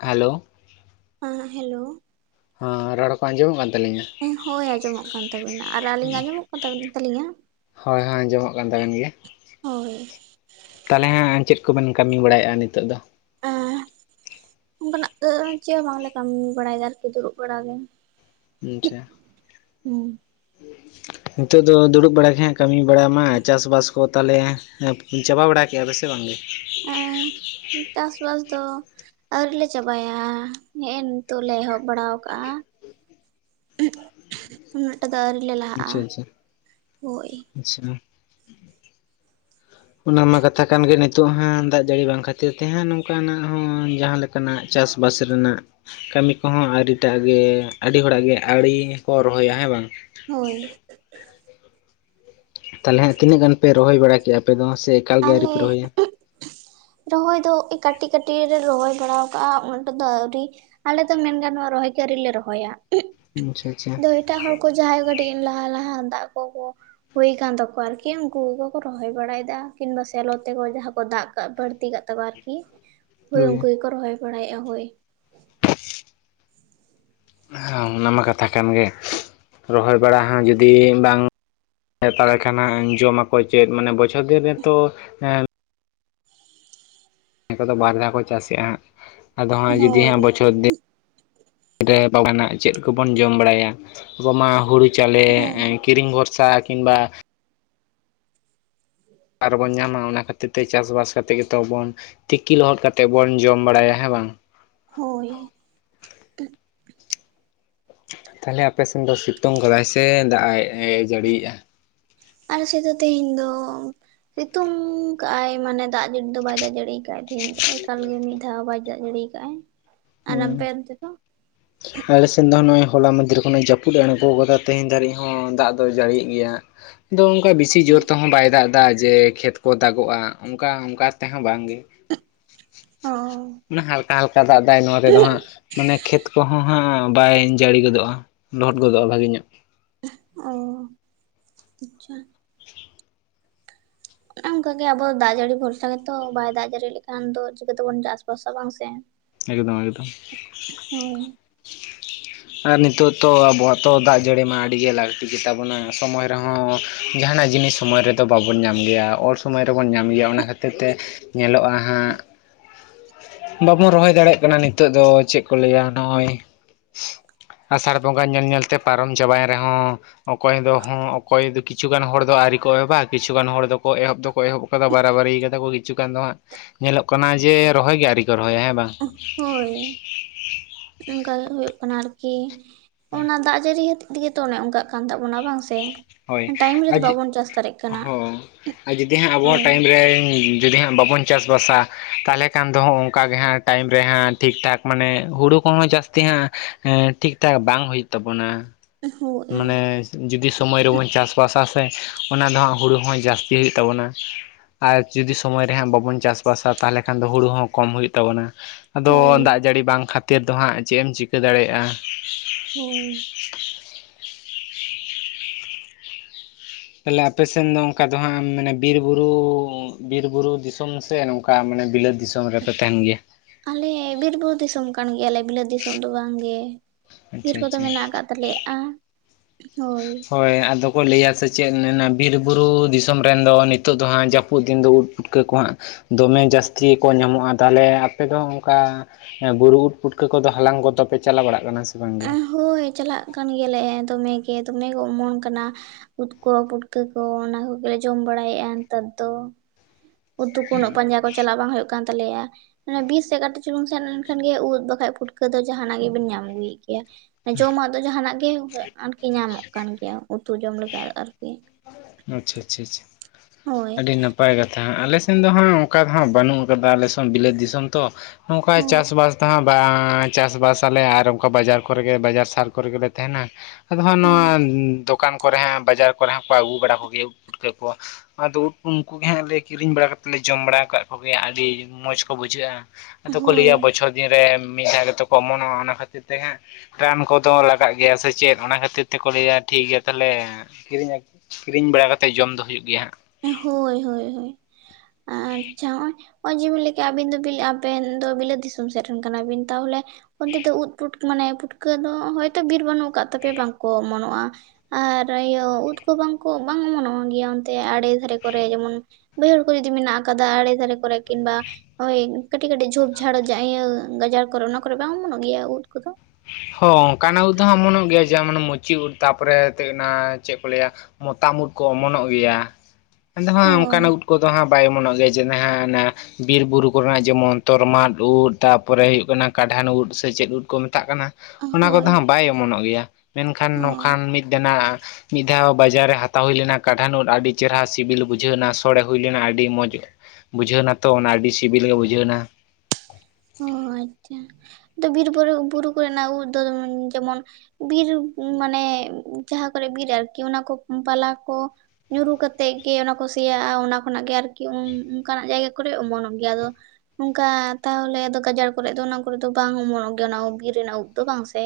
Hello ᱦᱮᱸ hello ᱦᱮᱸ ᱨᱚᱲ ᱠᱚ ᱟᱸᱡᱚᱢᱚᱜ ᱠᱟᱱ ᱛᱟᱹᱞᱤᱧᱟ? ᱦᱳᱭ ᱟᱸᱡᱚᱢᱚᱜ ᱠᱟᱱ ᱛᱟᱵᱤᱱᱟ, ᱟᱨ ᱟᱹᱞᱤᱧ ᱟᱸᱡᱚᱢᱚᱜ ᱠᱟᱱ ᱛᱟᱵᱱ ᱛᱟᱹᱞᱤᱧᱟ? ᱦᱳᱭ ᱦᱳᱭ ᱟᱡᱚᱢᱚᱜ ᱠᱟᱱ ᱛᱟᱵᱤᱱ ᱜᱮᱭᱟ᱾ ᱦᱳᱭ ᱛᱟᱦᱚᱞᱮ ᱦᱟᱸᱟ ᱪᱮᱫ ᱠᱚᱵᱮᱱ ᱠᱟᱹᱢᱤ ᱵᱟᱲᱟᱭᱮᱜᱼᱟ ᱱᱤᱛᱚᱜ ᱫᱚ? ᱚᱱᱠᱟᱱᱟᱜ ᱪᱮᱫ ᱦᱚᱸ ᱵᱟᱝᱞᱮ ᱠᱟᱹᱢᱤ ᱵᱟᱲᱟᱭᱮᱫᱟ ᱟᱨᱠᱤ ᱫᱩᱲᱩᱵ ᱵᱟᱲᱟ ᱜᱮ᱾ ᱩ ᱟᱪᱪᱷᱟ᱾ ᱦᱩᱸ ᱱᱤᱛᱳᱜ ᱫᱚ ᱫᱩᱲᱩᱵ ᱵᱟᱲᱟ ᱦᱮ ᱠᱟᱹᱢᱤ ᱵᱟᱲ ᱢᱟ ᱪᱟᱥᱵᱟᱥ ᱠᱚ ᱛᱟᱞᱮ ᱢᱚᱛᱠᱤ [unintelligible] ᱪᱟᱵᱟ ᱵᱟᱲᱟ ᱠᱮᱫᱼᱟ ᱯᱮ ᱥᱮ ᱵᱟᱝᱜᱮ? ᱮᱸ ᱪᱟᱥᱵᱟᱥ ᱫᱚ ᱟᱹᱣᱨᱤᱤᱞ ᱞᱮ ᱪᱟᱵᱟᱭᱟ ᱱᱮᱸ ᱱᱤᱛᱳᱜ ᱞᱮ ᱮᱦᱚᱵ ᱵᱟᱲᱟ ᱟᱠᱟᱟᱜ-ᱟ᱾ ᱩᱱᱟᱹᱜᱴᱟ ᱫᱚ ᱟᱹᱣᱨᱤᱤᱞᱮ ᱟᱪᱪᱷᱟ ᱞᱟᱦᱟᱜ-ᱟ ᱟᱪᱪᱷᱟ ᱦᱳᱭ ᱟᱪᱪᱷᱟ ᱚᱱᱟ ᱢᱟ ᱠᱟᱛᱷᱟ ᱠᱟᱱ ᱜᱮ ᱱᱤᱛᱚᱜ ᱦᱟᱸᱜ ᱫᱟᱜ ᱡᱟᱹᱲᱤ ᱵᱟᱝ ᱠᱷᱟᱹᱛᱤᱨ ᱛᱮ ᱦᱟᱸᱜ ᱱᱚᱝᱠᱟᱱᱟᱜ ᱦᱚᱸ ᱡᱟᱦᱟᱸ ᱞᱮᱠᱟ ᱠᱟᱱᱟ, ᱪᱟᱥᱵᱟᱥ ᱨᱮᱱᱟᱜ ᱠᱟᱹᱢᱤ ᱠᱚᱦᱚᱸ ᱟᱹᱰᱤᱴᱟᱜ ᱜᱮ ᱟᱹᱰᱤ ᱦᱚᱲᱟᱜ ᱜᱮ ᱟᱹᱲᱤ ᱠᱚ ᱨᱚᱦᱚᱭᱟ ᱦᱮᱸ ᱵᱟᱝ? ᱦᱳᱭ᱾ ᱛᱟᱦᱚᱞᱮ ᱛᱤᱱᱟᱹᱜ ᱜᱟᱱ ᱯᱮ ᱨᱚᱦᱚᱭ ᱵᱟᱲᱟ ᱠᱮᱫᱮᱜᱼᱟ ᱟᱯᱮ ᱫᱚ ᱥᱮ ᱮᱠᱟᱞ ᱜᱮ ᱟᱹᱣᱨᱤ ᱟᱞᱮᱻ ᱯᱮ ᱨᱚᱦᱚᱭᱟ ᱨᱚᱦᱚᱭ ᱫᱚ ᱠᱟᱹᱴᱤᱡ ᱠᱟᱹᱴᱤᱡ ᱨᱮ ᱨᱚᱦᱚᱭ ᱵᱟᱲᱟ ᱟᱠᱟᱜᱼᱟ ᱩᱱᱟᱹᱜ ᱠᱚᱫᱚ ᱟᱣᱨᱤ᱾ ᱟᱞᱮ ᱫᱚ ᱢᱮᱱ ᱜᱟᱱᱚᱜᱼᱟ ᱨᱚᱦᱚᱭ ᱜᱮ ᱟᱹᱣᱨᱤᱞᱮ ᱨᱚᱦᱚᱭᱟ᱾ ᱟᱪᱪᱷᱟ ᱟᱪᱪᱷᱟ ᱮᱴᱟᱜ ᱦᱚᱲ ᱠᱚ ᱡᱟᱦᱟᱸᱭ ᱠᱟᱹᱴᱤᱡ ᱞᱟᱦᱟ ᱞᱟᱦᱟ ᱫᱟᱜ ᱠᱚᱠᱚ ᱦᱩᱭ ᱟᱠᱟᱱ ᱛᱟᱠᱚᱣᱟ ᱟᱨᱠᱤ ᱩᱱᱠᱩ ᱜᱮ ᱠᱚ ᱨᱚᱦᱚᱭ ᱵᱟᱲᱟᱭ ᱫᱟ᱾ ᱠᱤᱝᱵᱟ ᱥᱮᱞᱚ ᱛᱮᱠᱚ ᱡᱟᱦᱟᱸ ᱠᱚ ᱫᱟᱜ ᱠᱟᱜ ᱵᱟᱹᱲᱛᱤ ᱠᱟᱜ ᱛᱟᱠᱚᱣᱟ ᱟᱨᱠᱤ ᱦᱚᱭ ᱦᱳᱭ ᱩᱱᱠᱩ ᱠᱚ ᱨᱚᱦᱚᱭ ᱵᱟᱲᱟᱭᱮᱫᱼᱟ ᱦᱳᱭ᱾ ᱦᱮᱸ ᱚᱱᱟᱢᱟ ᱠᱟᱛᱷᱟ ᱠᱟᱱ ᱜᱮ ᱨᱚᱦᱚᱭ ᱵᱟᱲᱟ ᱦᱚᱸ ᱡᱩᱫᱤ ᱵᱟᱝ ᱛᱟᱦᱮᱞᱟ ᱠᱷᱟᱱᱟᱜ ᱡᱚᱢᱟᱠᱚ ᱪᱮᱫ ᱢᱟᱱᱮ ᱵᱚᱪᱷᱚᱨ ᱫᱤᱱ ᱨᱮᱱᱛᱚ ᱚᱠᱚᱭᱠᱚᱫᱚ ᱵᱟᱨ ᱫᱷᱟᱣ ᱠᱚ ᱪᱟᱥᱮᱫ-ᱟ ᱟᱫᱚ ᱦᱟᱸᱜ ᱡᱩᱫᱤ ᱦᱳᱭ ᱦᱟᱸᱜ ᱵᱚᱪᱷᱚᱨ ᱫᱤᱱ ᱨᱮ ᱵᱟᱵᱟᱱᱟ ᱪᱮᱫ ᱠᱚᱵᱚᱱ ᱡᱚᱢ ᱵᱟᱲᱟᱭᱟ ᱟᱵᱚᱢᱟ ᱦᱩᱲᱩ ᱪᱟᱣᱞᱮ ᱦᱳᱭ ᱠᱤᱨᱤᱧ ᱵᱷᱚᱨᱥᱟ ᱠᱤᱝᱵᱟ ᱟᱨ ᱵᱚᱱ ᱧᱟᱢᱟ ᱚᱱᱟ ᱠᱷᱟᱹᱛᱤᱨ ᱛᱮ ᱪᱟᱥᱵᱟᱥ ᱠᱟᱛᱮᱫ ᱜᱮ ᱛᱚ ᱵᱚᱱ ᱛᱤᱠᱤ ᱞᱚᱦᱚᱫ ᱠᱟᱛᱮᱫ ᱵᱚᱱ ᱡᱚᱢ ᱵᱟᱲᱟᱭᱟ ᱦᱮᱸ ᱵᱟᱝ? ᱦᱳᱭ᱾ ᱛᱟᱦᱞᱮ ᱟᱯᱮ ᱥᱮᱱ ᱫᱚ ᱥᱤᱛᱩᱝ ᱠᱮᱫᱟᱭ ᱥᱮ ᱫᱟᱜᱼ ᱮ ᱡᱟᱹᱲᱤᱭᱮᱜᱼᱟ? ᱟᱞᱟ ᱥᱮᱛ ᱫᱚ ᱛᱮᱦᱤᱧ ᱫᱚ ᱥᱤᱛᱩᱝ ᱠᱟᱜᱼ ᱟᱭ, ᱢᱟᱱᱮ ᱫᱟᱜ ᱡᱟᱹᱲᱤ ᱫᱚ ᱵᱟᱭ ᱫᱟᱜ ᱡᱟᱹᱲᱤ ᱛᱮᱦᱮᱧ ᱫᱚ ᱮᱠᱟᱞ ᱜᱮ ᱢᱤᱫ ᱫᱷᱟᱣ ᱵᱟᱭ ᱫᱟᱜ ᱡᱟᱹᱲᱤ ᱠᱟᱜᱟᱭ, ᱟᱨ ᱟᱯᱮ ᱚᱱᱛᱮ ᱫᱚ? ᱦ ᱟᱞᱮ ᱥᱮᱱ ᱫᱚ ᱱᱚᱜ-ᱚᱭ ᱦᱚᱞᱟ ᱢᱟᱫᱷᱤᱨ ᱠᱷᱚ ᱡᱟᱹᱯᱩᱫ ᱮ ᱟᱬᱜᱚ ᱟᱠᱟᱫᱟ ᱛᱮᱦᱤᱧ ᱫᱷᱟᱹᱨᱤᱡ ᱦᱚᱸ ᱫᱟᱜ ᱫᱚ ᱡᱟᱹᱲᱤᱜ ᱜᱮᱭᱟ᱾ ᱫᱚ ᱚᱱᱠᱟ ᱵᱮᱥᱤ ᱡᱳᱨ ᱛᱮᱦᱚᱸ ᱵᱟᱭ ᱫᱟᱜ ᱮᱫᱟ ᱡᱮ ᱠᱷᱮᱛ ᱠᱚ ᱫᱟᱜᱚᱜᱼᱟ ᱚᱱᱠᱟ, ᱚᱱᱠᱟ ᱛᱮᱦᱚᱸ ᱵᱟᱝᱜᱮ, ᱚ ᱚᱱᱟ ᱦᱟᱞᱠᱟ ᱦᱟᱞᱠᱟ ᱫᱟᱜ ᱮᱟᱭ ᱱᱚᱣᱟ ᱛᱮᱫᱚ ᱦᱟᱸᱜ ᱢᱟᱱᱮ ᱠᱷᱮᱛ ᱠᱚᱦᱚᱸ ᱦᱟᱸᱜ ᱵᱟᱭ ᱡᱟᱹᱲᱤ ᱜᱚᱫᱚᱜᱼᱟ, ᱞᱚᱦᱚᱫ ᱜᱚᱫᱚᱜᱼᱟ, ᱵᱷᱟᱜᱤ ᱧᱚᱜ᱾ ᱚᱻ ᱟᱪᱪᱷᱟ᱾ ᱚᱱᱮ ᱚᱱᱠᱟᱜᱮ ᱟᱵᱚ ᱫᱟᱜ ᱡᱟᱹᱲᱤ ᱵᱷᱚᱨᱥᱟ ᱜᱮᱛᱚ ᱵᱟᱭ ᱫᱟᱜ ᱡᱟᱹᱲᱤ ᱞᱮᱠᱷᱟᱱ ᱫᱚ, ᱪᱤᱠᱟᱹᱛᱮᱵᱚᱱ ᱪᱟᱥᱵᱟᱥᱟ ᱵᱟᱝ ᱥᱮ? ᱮᱠᱫᱚᱢ ᱮᱠᱫᱚᱢ᱾ ᱦᱳᱭ ᱟᱨ ᱱᱤᱛᱚᱜ ᱛᱚ ᱟᱵᱚᱣᱟᱜ ᱛᱚ ᱫᱟᱜ ᱡᱟᱹᱲᱤ ᱢᱟ ᱟᱹᱰᱤᱜᱮ ᱞᱟᱹᱠᱛᱤ ᱜᱮᱛᱟ ᱵᱚᱱᱟ ᱥᱚᱢᱚᱭ ᱨᱮᱦᱚᱸ ᱡᱟᱦᱟᱱᱟᱜ ᱡᱤᱱᱤᱥ ᱥᱚᱢᱚᱭ ᱨᱮᱫᱚ ᱵᱟᱵᱚᱱ ᱧᱟᱢ ᱜᱮᱭᱟ ᱚᱨ ᱥᱚᱢᱚᱭ ᱨᱮᱵᱚᱱ ᱧᱟᱢ ᱜᱮᱭᱟ ᱚᱱᱟ ᱠᱷᱟᱹᱛᱤᱨ ᱛᱮ ᱧᱮᱞᱚᱜᱼᱟ ᱦᱟᱸᱜ ᱵᱟᱵᱚᱱ ᱨᱚᱦᱚᱭ ᱫᱟᱲᱮᱭᱟᱜ ᱠᱟᱱᱟ ᱱᱤᱛᱚᱜ ᱫᱚ, ᱪᱮᱫ ᱠᱚ ᱞᱟᱹᱭᱟ ᱱᱚᱜᱼᱚᱭ ᱟᱥᱟᱲ ᱵᱚᱸᱜᱟ ᱧᱮᱞ ᱧᱮᱞᱛᱮ ᱯᱟᱨᱚᱢ ᱪᱟᱵᱟᱭᱮᱱ ᱨᱮᱦᱚᱸ ᱚᱠᱚᱭ ᱫᱚ ᱦᱚ ᱚᱠᱚᱭ ᱫᱚ ᱠᱤᱪᱷᱩᱩᱜᱟᱱ ᱦᱚᱲ ᱫᱚ ᱟᱹᱣᱨᱤ ᱠᱚ ᱮᱦᱚᱵᱟ, ᱠᱤᱪᱷᱩ ᱜᱟᱱ ᱦᱚᱲ ᱫᱚᱠᱚ ᱮᱦᱚᱵ ᱫᱚᱠᱚ ᱮᱦᱚᱵ ᱠᱚᱫᱚ ᱵᱟᱨᱟ ᱵᱟᱨᱤ ᱠᱟᱛᱷᱟ ᱠᱚ ᱠᱤᱪᱩ ᱠᱟᱱ ᱫᱚ ᱦᱟᱸᱜ ᱧᱮᱞᱚᱜ ᱠᱟᱱᱟ ᱡᱮ ᱨᱚᱦᱚᱭ ᱜᱮᱭᱟ ᱟᱹᱣᱨᱤ ᱠᱚ ᱨᱚᱦᱚᱭᱟ ᱦᱮᱸ ᱵᱟᱝ? ᱦᱳᱭ ᱚᱱᱠᱟ ᱜᱮ ᱦᱩᱭᱩᱜ ᱠᱟᱱᱟ ᱟᱨᱠᱤ ᱚᱱᱟ ᱫᱟᱜ ᱡᱟᱹᱲᱤ ᱠᱷᱟᱛ ᱛᱮᱜᱮ ᱛᱚ ᱚᱱᱮ ᱚᱱᱠᱟᱜ ᱠᱟᱱ ᱛᱟᱵᱚᱱᱟ ᱵᱟᱝ ᱥᱮ ᱴᱟᱭᱤᱢ ᱨᱮᱫᱚ ᱵᱟᱵᱚᱱ ᱪᱟᱥ ᱫᱟᱲᱮᱭᱟᱜ ᱠᱟᱱᱟ ᱦᱚᱸ ᱟᱨ ᱡᱩᱫᱤ ᱦᱟᱸᱜ ᱟᱵᱚᱣᱟᱜ ᱦᱳᱭ ᱴᱟᱭᱤᱢ ᱨᱮ ᱡᱩᱫᱤ ᱦᱟᱸᱜ ᱵᱟᱵᱚᱱ ᱪᱟᱥᱵᱟᱥᱟ ᱛᱟᱦᱚᱞᱮ ᱠᱷᱟᱱ ᱫᱚᱜ ᱚᱱᱠᱟᱟᱜ ᱜᱮ ᱦᱟᱸᱜ ᱴᱟᱭᱤᱢ ᱨᱮ ᱦᱟᱸᱜ ᱴᱷᱤᱠ ᱴᱷᱟᱠ ᱢᱟᱱᱮ ᱦᱩᱲᱩ ᱠᱚᱦᱚᱸ ᱡᱟᱹᱥᱛᱤ ᱦᱟᱸᱜ ᱦᱮᱸ ᱴᱷᱤᱠ ᱴᱷᱟᱠ ᱵᱟᱝ ᱦᱩᱭᱩᱜ ᱛᱟᱵᱚᱱᱟ ᱦᱳᱭ ᱢᱟᱱᱮ ᱡᱩᱫᱤ ᱥᱚᱢᱚᱭ ᱨᱮᱵᱚᱱ ᱪᱟᱥ-ᱵᱟᱥᱟ ᱥᱮ ᱚᱱᱟ ᱫᱚ ᱦᱟᱸᱜ ᱦᱩᱲᱩ ᱦᱚᱸ ᱡᱟᱹᱥᱛᱤ ᱦᱩᱭᱩᱜ ᱛᱟᱵᱚᱱᱟ᱾ ᱟᱨ ᱡᱩᱫᱤ ᱥᱚᱢᱚᱭ ᱨᱮᱦᱟᱸᱜ ᱵᱟᱵᱚᱱ ᱪᱟᱥᱵᱟᱥᱟ ᱛᱟᱦᱚᱞᱮ ᱠᱷᱟᱱ ᱫᱚ ᱦᱩᱲᱩ ᱦᱚᱸ ᱠᱚᱢ ᱦᱩᱭᱩᱜ ᱛᱟᱵᱚᱱᱟ᱾ ᱟᱫᱚ ᱦᱳᱭ ᱫᱟᱜ ᱡᱟᱹᱲᱤ ᱵᱟᱝ ᱠᱷᱟᱹᱛᱤᱨ ᱫᱚ ᱦᱟᱸᱜ ᱪᱮᱫ ᱮᱢ ᱪᱤᱠᱟᱹ ᱫᱟᱲᱮᱭᱟᱜᱼᱟ᱾ ᱦᱳᱭ᱾ ᱛᱟᱦᱞᱮ ᱟᱯᱮ ᱥᱮᱱ ᱫᱚ ᱚᱱᱠᱟ ᱫᱚ ᱦᱟᱸᱜ ᱢᱟᱱᱮ ᱵᱤᱨ ᱵᱩᱨᱩ, ᱵᱤᱨ ᱵᱩᱨᱩ ᱫᱤᱥᱚᱢ ᱥᱮ ᱱᱚᱝᱠ ᱚᱱᱠᱟ ᱢᱟᱱᱮ ᱵᱤᱞᱟᱹᱛ ᱫᱤᱥᱚᱢ ᱨᱮᱯᱮ ᱛᱟᱦᱮᱱ ᱜᱮᱭᱟ? ᱟᱞᱮ ᱵᱤᱨ ᱵᱩᱨᱩ ᱫᱤᱥᱚᱢ ᱠᱟᱱ ᱜᱮᱭᱟᱞᱮ ᱵᱤᱞᱟᱹᱛ ᱫᱤᱥᱚᱢ ᱫᱚ ᱵᱟᱝᱜᱮ᱾ ᱟᱪᱪᱷᱟ ᱵᱤᱨ ᱠᱚᱫᱚ ᱟᱪᱪᱷᱟ ᱢᱮᱱᱟᱜ ᱟᱠᱟᱫ ᱛᱟᱞᱮᱭᱟᱼᱟ᱾ ᱦᱳᱭ ᱦᱳᱭ ᱟᱫᱚ ᱠᱚ ᱞᱟᱹᱭᱟ ᱥᱮ ᱪᱮᱫ ᱢᱮᱱᱼᱟ ᱵᱤᱨ ᱵᱩᱨᱩ ᱫᱤᱥᱚᱢ ᱨᱮᱱ ᱫᱚ ᱱᱤᱛᱚᱜ ᱫᱚ ᱦᱟᱸᱜ ᱡᱟᱹᱯᱩᱫ ᱫᱤᱱ ᱫᱚ ᱩᱫ ᱯᱩᱴᱠᱟᱹ ᱠᱚᱦᱟᱸᱜ ᱫᱚᱢᱮ ᱡᱟᱹᱥᱛᱤ ᱠᱚ ᱧᱟᱢᱚᱜᱼᱟ᱾ ᱛᱟᱦᱚᱞᱮ ᱟᱯᱮ ᱫᱚ ᱚᱱᱠᱟ ᱵᱩᱨᱩ ᱩᱫ ᱯᱩᱴᱠᱟᱹ ᱠᱚᱫᱚ ᱦᱟᱞᱟᱝ ᱠᱚᱫᱚ ᱯᱮ ᱪᱟᱞᱟ ᱵᱟᱲᱟᱜ ᱠᱟᱱᱟ ᱥᱮ? ᱵᱟᱝᱜᱮ? ᱦᱳᱭ ᱪᱟᱞᱟᱜ ᱠᱟᱱ ᱜᱮᱭᱟᱞᱮ ᱫᱚᱢᱮᱜᱮ ᱫᱚᱢᱮᱜᱮ ᱚᱢᱚᱱ ᱠᱟᱱᱟ᱾ ᱩᱫ ᱠᱚ ᱯᱩᱴᱠᱟᱹ ᱠᱚ ᱚᱱᱟ ᱠᱚᱜᱮᱞᱮ ᱡᱚᱢ ᱵᱟᱲᱟᱭᱮᱫᱼᱟ ᱱᱮᱛᱟᱨ ᱫᱚ᱾ ᱩᱛᱩ ᱠᱚ ᱩᱱᱟᱹ ᱯᱟᱸᱡᱟ ᱠᱚ ᱪᱟᱞᱟᱜ ᱵᱟᱝ ᱦᱩᱭᱩᱜ ᱠᱟᱱ ᱛᱟᱞᱮᱭᱟ ᱢᱟᱱᱮ ᱵᱤᱥ ᱥᱮ ᱮᱜᱟᱨᱴᱟ ᱵᱤᱨ ᱥᱮᱱ ᱠᱟ. ᱴᱤᱪ ᱪᱩᱞᱩᱝ ᱪᱩᱞᱩᱝ ᱥᱮᱱ ᱞᱮᱱᱠᱷᱟᱱ ᱜᱮ ᱩᱫ ᱵᱟᱠᱷᱟᱡ ᱯᱷᱩᱴᱠᱟᱹ ᱫᱚ ᱡᱟᱦᱟᱱᱟᱜ ᱜᱮᱵᱤᱱ ᱧᱟᱢ ᱟᱹᱜᱩᱭᱮᱫ ᱜᱮᱭᱟ᱾ ᱡᱚᱢᱟᱜ ᱫᱚ ᱡᱟᱦᱟᱱᱟᱜ ᱜᱮ ᱟᱨᱠᱤ ᱧᱟᱢᱚᱜ ᱠᱟᱱ ᱜᱮᱭᱟ ᱩᱛᱩ ᱡᱚᱢ ᱞᱮᱠᱟ ᱟᱨᱠᱤ᱾ ᱟᱪᱪᱷᱟ ᱪᱷᱟ ᱪᱷᱟ ᱦᱳᱭ ᱟᱹᱰᱤ ᱱᱟᱯᱟᱭ ᱠᱟᱛᱷᱟ ᱟᱞᱮᱥᱮ ᱥᱮᱱ ᱫᱚ ᱦᱟᱸᱜ ᱚᱱᱠᱟ ᱫᱚ ᱦᱟᱸᱜ ᱵᱟᱹᱱᱩᱜ ᱟᱠᱟᱫᱟ ᱟᱞᱮᱮᱥ ᱵᱤᱞᱟᱹᱛ ᱫᱤᱥᱚᱢ ᱛᱚ ᱱᱚᱝᱠᱟ ᱦᱳᱭ ᱪᱟᱥ-ᱵᱟᱥ ᱚᱛ ᱦᱚᱸᱚ ᱵᱟᱝ ᱪᱟᱥᱵᱟᱥ ᱟᱞᱮ ᱟᱨ ᱚᱱᱠᱟ ᱵᱟᱡᱟᱨ ᱠᱚᱨᱮᱜᱮ ᱵᱟᱡᱟᱨ ᱥᱟᱨ ᱠᱚᱨᱮ ᱜᱮᱞᱮ ᱛᱟᱦᱮᱸᱱᱟ᱾ ᱦᱳᱭ ᱟᱫᱚᱱᱟ ᱦᱟᱸᱜ ᱫᱚᱠᱟᱱ ᱠᱚᱨᱮ ᱦᱚᱸ ᱵᱟᱡᱟᱨ ᱠᱚᱨᱮ ᱦᱚᱸ, ᱠᱚ ᱟᱹᱜᱩ ᱵᱟᱲᱟ ᱠᱚᱜᱮᱭᱟ ᱩᱫᱽ ᱯᱩᱴᱠᱟᱹ ᱠᱚ᱾ ᱟᱫᱚ ᱩᱫ ᱩᱱᱠᱩ ᱜᱮᱦᱟᱸᱜᱞᱮ ᱠᱤᱨᱤᱧ ᱵᱟᱲᱟ ᱠᱟᱛᱮᱫ ᱞᱮ ᱡᱚᱢ ᱵᱟᱲᱟ ᱟᱠᱟᱫ ᱠᱚᱜᱮᱭᱟ ᱟᱹᱰᱤ ᱢᱚᱸᱡᱽ ᱠᱚ ᱵᱩᱡᱷᱟᱹᱜᱼᱟ᱾ ᱟᱫᱚ ᱠᱚ ᱦᱳᱭ ᱞᱟᱹᱭᱟ ᱵᱚᱪᱷᱚᱨ ᱫᱤᱱ ᱨᱮ ᱢᱤᱫ ᱫᱷᱟᱣ ᱜᱮᱛᱚ ᱠᱚ ᱚᱢᱚᱱᱚᱜᱼᱟ ᱚᱱᱟ ᱠᱷᱟᱹᱛᱤᱨ ᱛᱮ ᱦᱟᱸᱜ ᱨᱟᱱ ᱠᱚᱫᱚ ᱞᱟᱜᱟᱜ ᱜᱮᱭᱟ ᱥᱮ ᱪᱮᱫ ᱚᱱᱟ ᱠᱷᱟᱹᱛᱤᱨ ᱛᱮᱠᱚ ᱞᱟᱹᱭᱟ ᱴᱷᱤᱠ ᱜᱮᱭᱟ ᱛᱟᱦᱚᱞᱮ ᱠᱤᱨᱤᱧ ᱟᱹ ᱠᱤᱨᱤᱧ ᱵᱟᱲᱟ ᱠᱟᱛᱮᱫ ᱡᱚᱢ ᱫᱚ ᱦᱩᱭᱩᱜ ᱜᱮᱭᱟ ᱦᱟᱸᱜ᱾ ᱦᱳᱭ ᱦᱳᱭ ᱦᱳᱭ ᱟᱪᱪᱷᱟ ᱱᱚᱜᱼᱚᱭ ᱱᱚᱜᱼᱚᱭ ᱡᱮ ᱵᱮᱱ ᱞᱮᱭ ᱠᱮᱫ ᱟᱹᱵᱤᱱ ᱫᱚ ᱵᱤᱞᱟ. ᱟᱵᱮᱱ ᱫᱚ ᱵᱤᱞᱟᱹᱛ ᱫᱤᱥᱚᱢ ᱥᱮᱫ ᱨᱮᱱ ᱠᱟᱱᱟ ᱵᱤᱱ ᱛᱟᱦᱚᱞᱮ ᱚᱱᱛᱮ ᱫᱚ ᱩᱫ ᱯᱩᱴᱠᱟᱹ ᱢᱟᱱᱮ ᱯᱩᱴᱠᱟᱹ ᱫᱚ ᱦᱚᱳᱭᱛᱳ ᱵᱤᱨ ᱵᱟᱹᱱᱩᱜ ᱠᱟᱫ ᱛᱟᱯᱮᱭᱟ ᱵᱟᱝᱠᱚ ᱚᱢᱚᱱᱚᱜᱼᱟ᱾ ᱟᱨ ᱤᱭᱟᱹ ᱩᱫ ᱠᱚ ᱵᱟᱝ ᱠᱚ ᱵᱟᱝ ᱚᱢᱚᱱᱚᱜ ᱜᱮᱭᱟ ᱚᱱᱛᱮ ᱟᱲᱮ ᱫᱷᱟᱨᱮ ᱠᱚᱨᱮ ᱡᱮᱢᱚᱱ ᱵᱟᱹᱭᱦᱟᱹᱲ ᱠᱚ ᱡᱩᱫᱤ ᱢᱮᱱᱟᱜ ᱟᱠᱟᱫᱟ ᱟᱲᱮ ᱫᱷᱟᱨᱮ ᱠᱚᱨᱮ ᱠᱤᱝᱵᱟ ᱳᱭ ᱠᱟᱹᱴᱤᱡ ᱠᱟᱹᱴᱤᱡ ᱡᱷᱩᱯ ᱡᱷᱟᱲ ᱤᱭᱟᱹ ᱜᱟᱡᱟᱲ ᱠᱚᱨᱮ ᱚᱱᱟ ᱠᱚᱨᱮ ᱵᱟᱝ ᱚᱢᱚᱱᱚᱜ ᱜᱮᱭᱟ ᱩᱫ ᱠᱚᱫᱚ᱾ ᱦᱚᱸ ᱚᱱᱠᱟᱱᱟᱜ ᱩᱫ ᱫᱚ ᱚᱢᱚᱱᱚᱜ ᱜᱮᱭᱟ ᱡᱮᱢᱚᱱ ᱢᱩᱪᱤ ᱩᱫ ᱛᱟᱯᱚᱨᱮ ᱛᱮᱜ ᱚᱱᱟ ᱪᱮᱫ ᱠᱚ ᱞᱟᱹᱭᱟ᱾ ᱢᱚᱛᱟᱢ ᱩᱫ ᱠᱚ ᱚᱢᱚᱱᱚᱜ ᱜᱮᱭᱟ ᱮᱱ ᱫᱚᱦᱟᱜ ᱚᱱᱠᱟᱱᱟᱜ ᱩᱫ ᱩᱫ ᱠᱚᱫᱚ ᱦᱟᱸ ᱵᱟᱭ ᱚᱢᱚᱱᱚᱜ ᱜᱮᱭᱟ ᱡᱮ ᱱᱟᱦᱟ ᱚᱱᱟ ᱵᱤᱨ ᱵᱩᱨᱩ ᱠᱚᱨᱮᱱᱟᱜ ᱡᱮᱢᱚᱱ ᱛᱚᱨᱢᱟᱫ ᱩᱫ ᱛᱟᱨ ᱯᱚᱨᱮ ᱦᱩᱭᱩᱜ ᱠᱟᱱᱟ ᱠᱟᱰᱷᱟᱱ ᱩᱫ᱾ ᱥᱮ ᱪᱮᱫ ᱩᱫ ᱠᱚ ᱢᱮᱛᱟᱜ ᱠᱟᱱᱟ? ᱢᱮᱛᱟᱜ ᱠᱟᱱᱟ ᱚ ᱚᱱᱟ ᱠᱚᱫᱚ ᱦᱳᱭ ᱦᱟᱸᱜ ᱵᱟᱭ ᱚᱢᱚᱱᱚᱜ ᱜᱮᱭᱟ ᱢᱮᱱ ᱠᱷᱟᱱ ᱚ ᱱᱚᱝᱠᱟᱱ ᱱᱤᱫ ᱫᱚ ᱦᱟᱸᱜ ᱢᱤᱫ ᱫᱷᱟᱣ ᱵᱟᱡᱟᱨ ᱨᱮ ᱦᱟᱛᱟᱣ ᱦᱩᱭ ᱞᱮᱱᱟ ᱠᱟᱰᱷᱟᱱ ᱩᱫ ᱟᱹᱰᱤ ᱪᱮᱦᱨᱟ ᱥᱤᱵᱤᱞ ᱵᱩᱡᱷᱟᱹᱣᱱᱟ ᱥᱚᱲᱮ ᱦᱩᱭ ᱞᱮᱱᱟ ᱟᱹᱰᱤ ᱢᱚᱡᱽ᱾ ᱵᱩᱡᱷᱟᱹᱣ ᱮᱱᱟ ᱛᱚ ᱚᱱᱟ ᱟᱹᱰᱤ ᱥᱤᱵᱤᱞ ᱜᱮ ᱵᱩᱡᱷᱟᱹᱣ ᱮᱱᱟ᱾ ᱚ ᱟᱪᱪᱷᱟ ᱛᱚ ᱵᱤᱨ ᱵᱩᱨᱩ ᱵᱩᱨᱩ ᱠᱚᱨᱮᱱᱟᱜ ᱩᱫ ᱫᱚ ᱡᱮᱢᱚᱱ ᱵᱤᱨ ᱢᱟᱱᱮ ᱡᱟᱦᱟᱸ ᱠᱚᱨᱮ ᱵᱤᱨ ᱟᱨᱠᱤ ᱚᱱᱟ ᱠᱚ ᱯᱟᱞᱟ ᱠᱚ ᱧᱩᱨᱩ ᱠᱟᱛᱮᱫ ᱜᱮ ᱚᱱᱟ ᱠᱚ ᱥᱮᱭᱟᱜᱼᱟ ᱚᱱᱟ ᱠᱷᱚᱱᱟᱜ ᱜᱮ ᱟᱨᱠᱤ ᱚᱱᱠᱟᱱᱟᱜ ᱡᱟᱭᱜᱟ ᱠᱚᱨᱮ ᱚᱢᱚᱱᱚᱜ ᱜᱮᱭᱟ᱾ ᱟᱫᱚ ᱚᱱᱠᱟ ᱛᱟᱦᱚᱞᱮ ᱜᱟᱡᱟᱲ ᱠᱚᱨᱮ ᱫᱚ ᱚᱱᱟ ᱠᱚᱨᱮ ᱫᱚ ᱵᱟᱝ ᱚᱢᱚᱱᱚᱜ ᱜᱮᱭᱟ ᱚᱱᱟ ᱵᱤᱨ ᱨᱮᱱᱟᱜ ᱩᱫ ᱫᱚ ᱵᱟᱝ ᱥᱮ